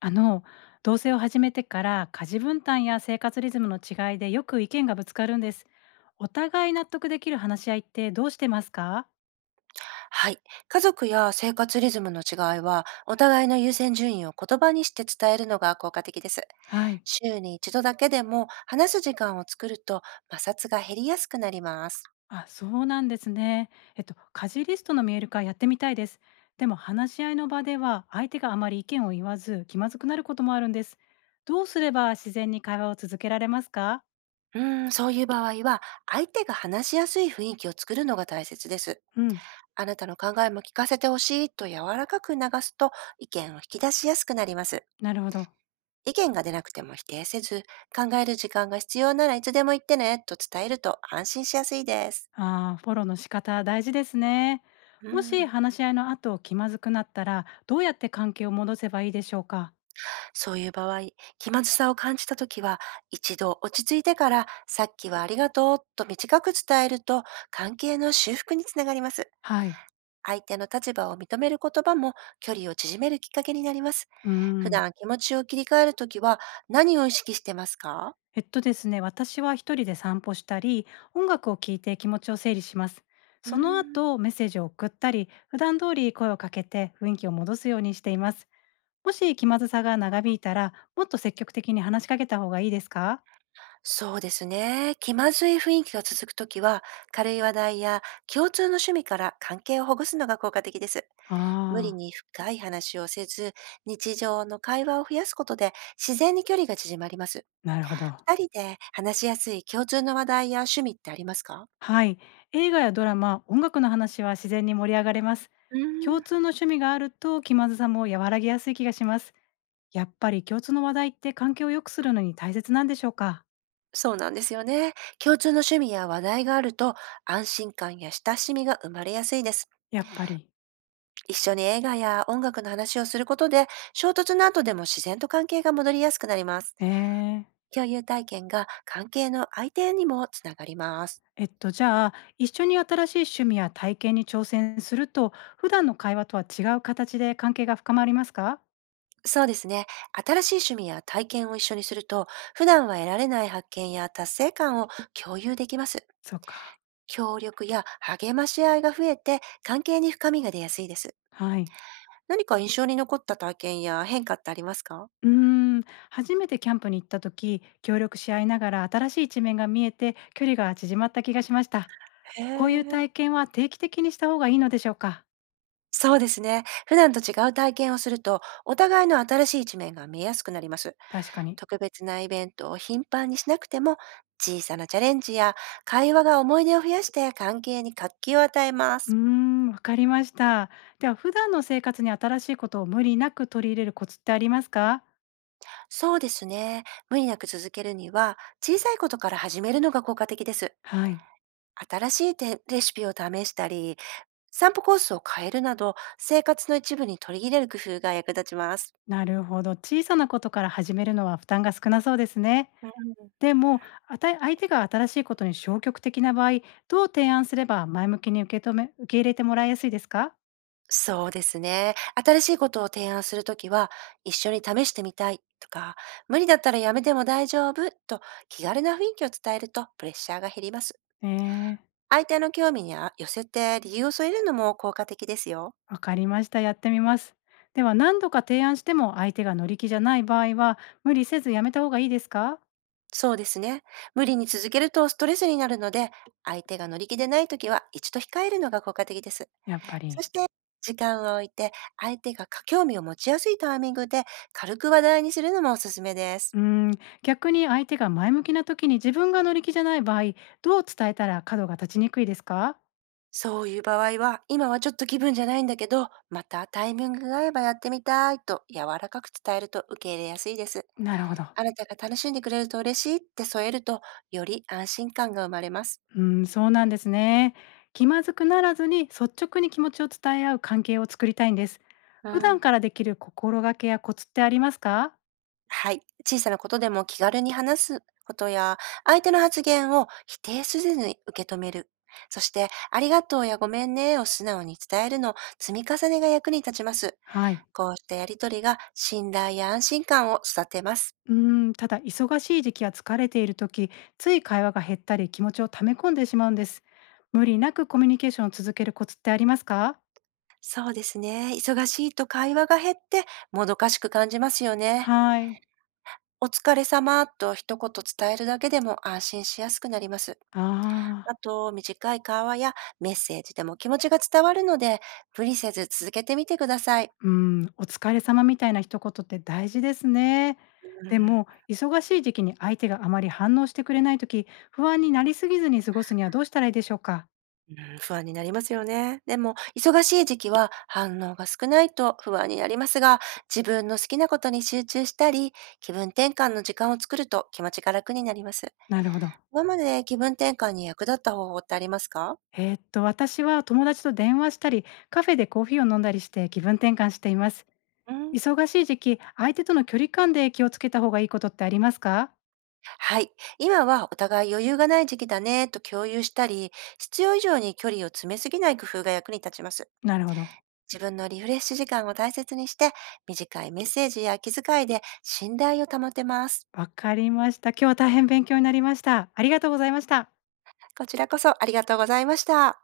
あの同棲を始めてから家事分担や生活リズムの違いでよく意見がぶつかるんです。お互い納得できる話し合いってどうしてますか？はい。家族や生活リズムの違いは、お互いの優先順位を言葉にして伝えるのが効果的です。はい。週に一度だけでも話す時間を作ると、摩擦が減りやすくなります。あ、そうなんですね。家事リストの見える化やってみたいです。でも話し合いの場では相手があまり意見を言わず気まずくなることもあるんです。どうすれば自然に会話を続けられますか？そういう場合は、相手が話しやすい雰囲気を作るのが大切です。うん。あなたの考えも聞かせてほしいと柔らかく流すと、意見を引き出しやすくなります。なるほど。意見が出なくても否定せず、考える時間が必要ならいつでも言ってねと伝えると安心しやすいです。ああ、フォローの仕方大事ですね。うもしん。話し合いの後気まずくなったら、どうやって関係を戻せばいいでしょうか。そういう場合、気まずさを感じたときは、一度落ち着いてから、さっきはありがとうと短く伝えると、関係の修復につながります。はい。相手の立場を認める言葉も距離を縮めるきっかけになります。うー普ん。段気持ちを切り替えるときは何を意識してますか？ですね、私は一人で散歩したり、音楽を聴いて気持ちを整理します。うーそのん、後、メッセージを送ったり、普段通り声をかけて雰囲気を戻すようにしています。もし気まずさが長引いたら、もっと積極的に話しかけた方がいいですか？そうですね。気まずい雰囲気が続くときは、軽い話題や共通の趣味から関係をほぐすのが効果的です。無理ああに深い話をせず、日常の会話を増やすことで自然に距離が縮まります。ー、なるほど。二人で話しやすい共通の話題や趣味ってありますか？はい、映画やドラマ、音楽の話は自然に盛り上がれます。うー共ん、通の趣味があると気まずさも和らぎやすい気がします。やっぱり共通の話題って関係を良くするのに大切なんでしょうか？そうなんですよね。共通の趣味や話題があると、安心感や親しみが生まれやすいです。やっぱり。一緒に映画や音楽の話をすることで、衝突の後でも自然と関係が戻りやすくなります。えー、共有体験が関係の相手にもつながります。じゃあ一緒に新しい趣味や体験に挑戦すると普段の会話とは違う形で関係が深まりますか？そうですね。新しい趣味や体験を一緒にすると、普段は得られない発見や達成感を共有できます。そっか。協力や励まし合いが増えて、関係に深みが出やすいです。はい。何か印象に残った体験や変化ってありますか？うーん、初めてキャンプに行った時、協力し合いながら新しい一面が見えて距離が縮まった気がしました。へこういうえ。体験は定期的にした方がいいのでしょうか？そうですね。普段と違う体験をすると、お互いの新しい一面が見えやすくなります。確かに。特別なイベントを頻繁にしなくても、小さなチャレンジや会話が思い出を増やして、関係に活気を与えまうす。ーん、わかりました。では、普段の生活に新しいことを無理なく取り入れるコツってありますか？そうですね。無理なく続けるには、小さいことから始めるのが効果的です。はい。新しいてレシピを試したり、散歩コースを変えるなど、生活の一部に取り入れる工夫が役立ちます。なるほど。小さなことから始めるのは負担が少なそうですね。うん、でも、あた相手が新しいことに消極的な場合、どう提案すれば前向きに受け止め、受け入れてもらいやすいですか？そうですね。新しいことを提案するときは、一緒に試してみたいとか、無理だったらやめても大丈夫と気軽な雰囲気を伝えると、プレッシャーが減ります。ええ、相手の興味にあ寄せて理由を添えるのも効果的ですよ。わかりました。やってみます。では何度か提案しても相手が乗り気じゃない場合は無理せずやめた方がいいですか？そうですね。無理に続けるとストレスになるので、相手が乗り気でないときは一度控えるのが効果的です。やっぱそり。して、時間を置いて、相手が興味を持ちやすいタイミングで軽く話題にするのもおすすめです。うーん、逆に相手が前向きな時に自分が乗り気じゃない場合、どう伝えたら角が立ちにくいですか？そういう場合は、今はちょっと気分じゃないんだけど、またタイミングが合えばやってみたいと柔らかく伝えると受け入れやすいです。なるほど。あなたが楽しんでくれると嬉しいって添えると、より安心感が生まれます。うーん、そうなんですね。気まずくならずに率直に気持ちを伝え合う関係を作りたいんです。う普段ん。からできる心がけやコツってありますか？はい。小さなことでも気軽に話すことや、相手の発言を否定せずに受け止める。そして、ありがとうやごめんねを素直に伝えるの積み重ねが役に立ちます。はい。こうしたやりとりが信頼や安心感を育てます。うーん、ただ忙しい時期や疲れている時、つい会話が減ったり気持ちを溜め込んでしまうんです。無理なくコミュニケーションを続けるコツってありますか？そうですね。忙しいと会話が減って、もどかしく感じますよね。はい。お疲れ様と一言伝えるだけでも安心しやすくなります。あああ、と、短い会話やメッセージでも気持ちが伝わるので、無理せず続けてみてください。うん、お疲れ様みたいな一言って大事ですね。うでん、も、忙しい時期に相手があまり反応してくれない時、不安になりすぎずに過ごすにはどうしたらいいでしょうか？うん、不安になりますよね。でも、忙しい時期は反応が少ないと不安になりますが、自分の好きなことに集中したり、気分転換の時間を作ると気持ちが楽になります。なるほど。今までで気分転換に役立った方法ってありますか？私は友達と電話したり、カフェでコーヒーを飲んだりして気分転換しています。うん、忙しい時期、相手との距離感で気をつけた方がいいことってありますか？はい。今はお互い余裕がない時期だねと共有したり、必要以上に距離を詰めすぎない工夫が役に立ちます。なるほど。自分のリフレッシュ時間を大切にして、短いメッセージや気遣いで信頼を保てます。わかりました。今日は大変勉強になりました。ありがとうございました。こちらこそありがとうございました。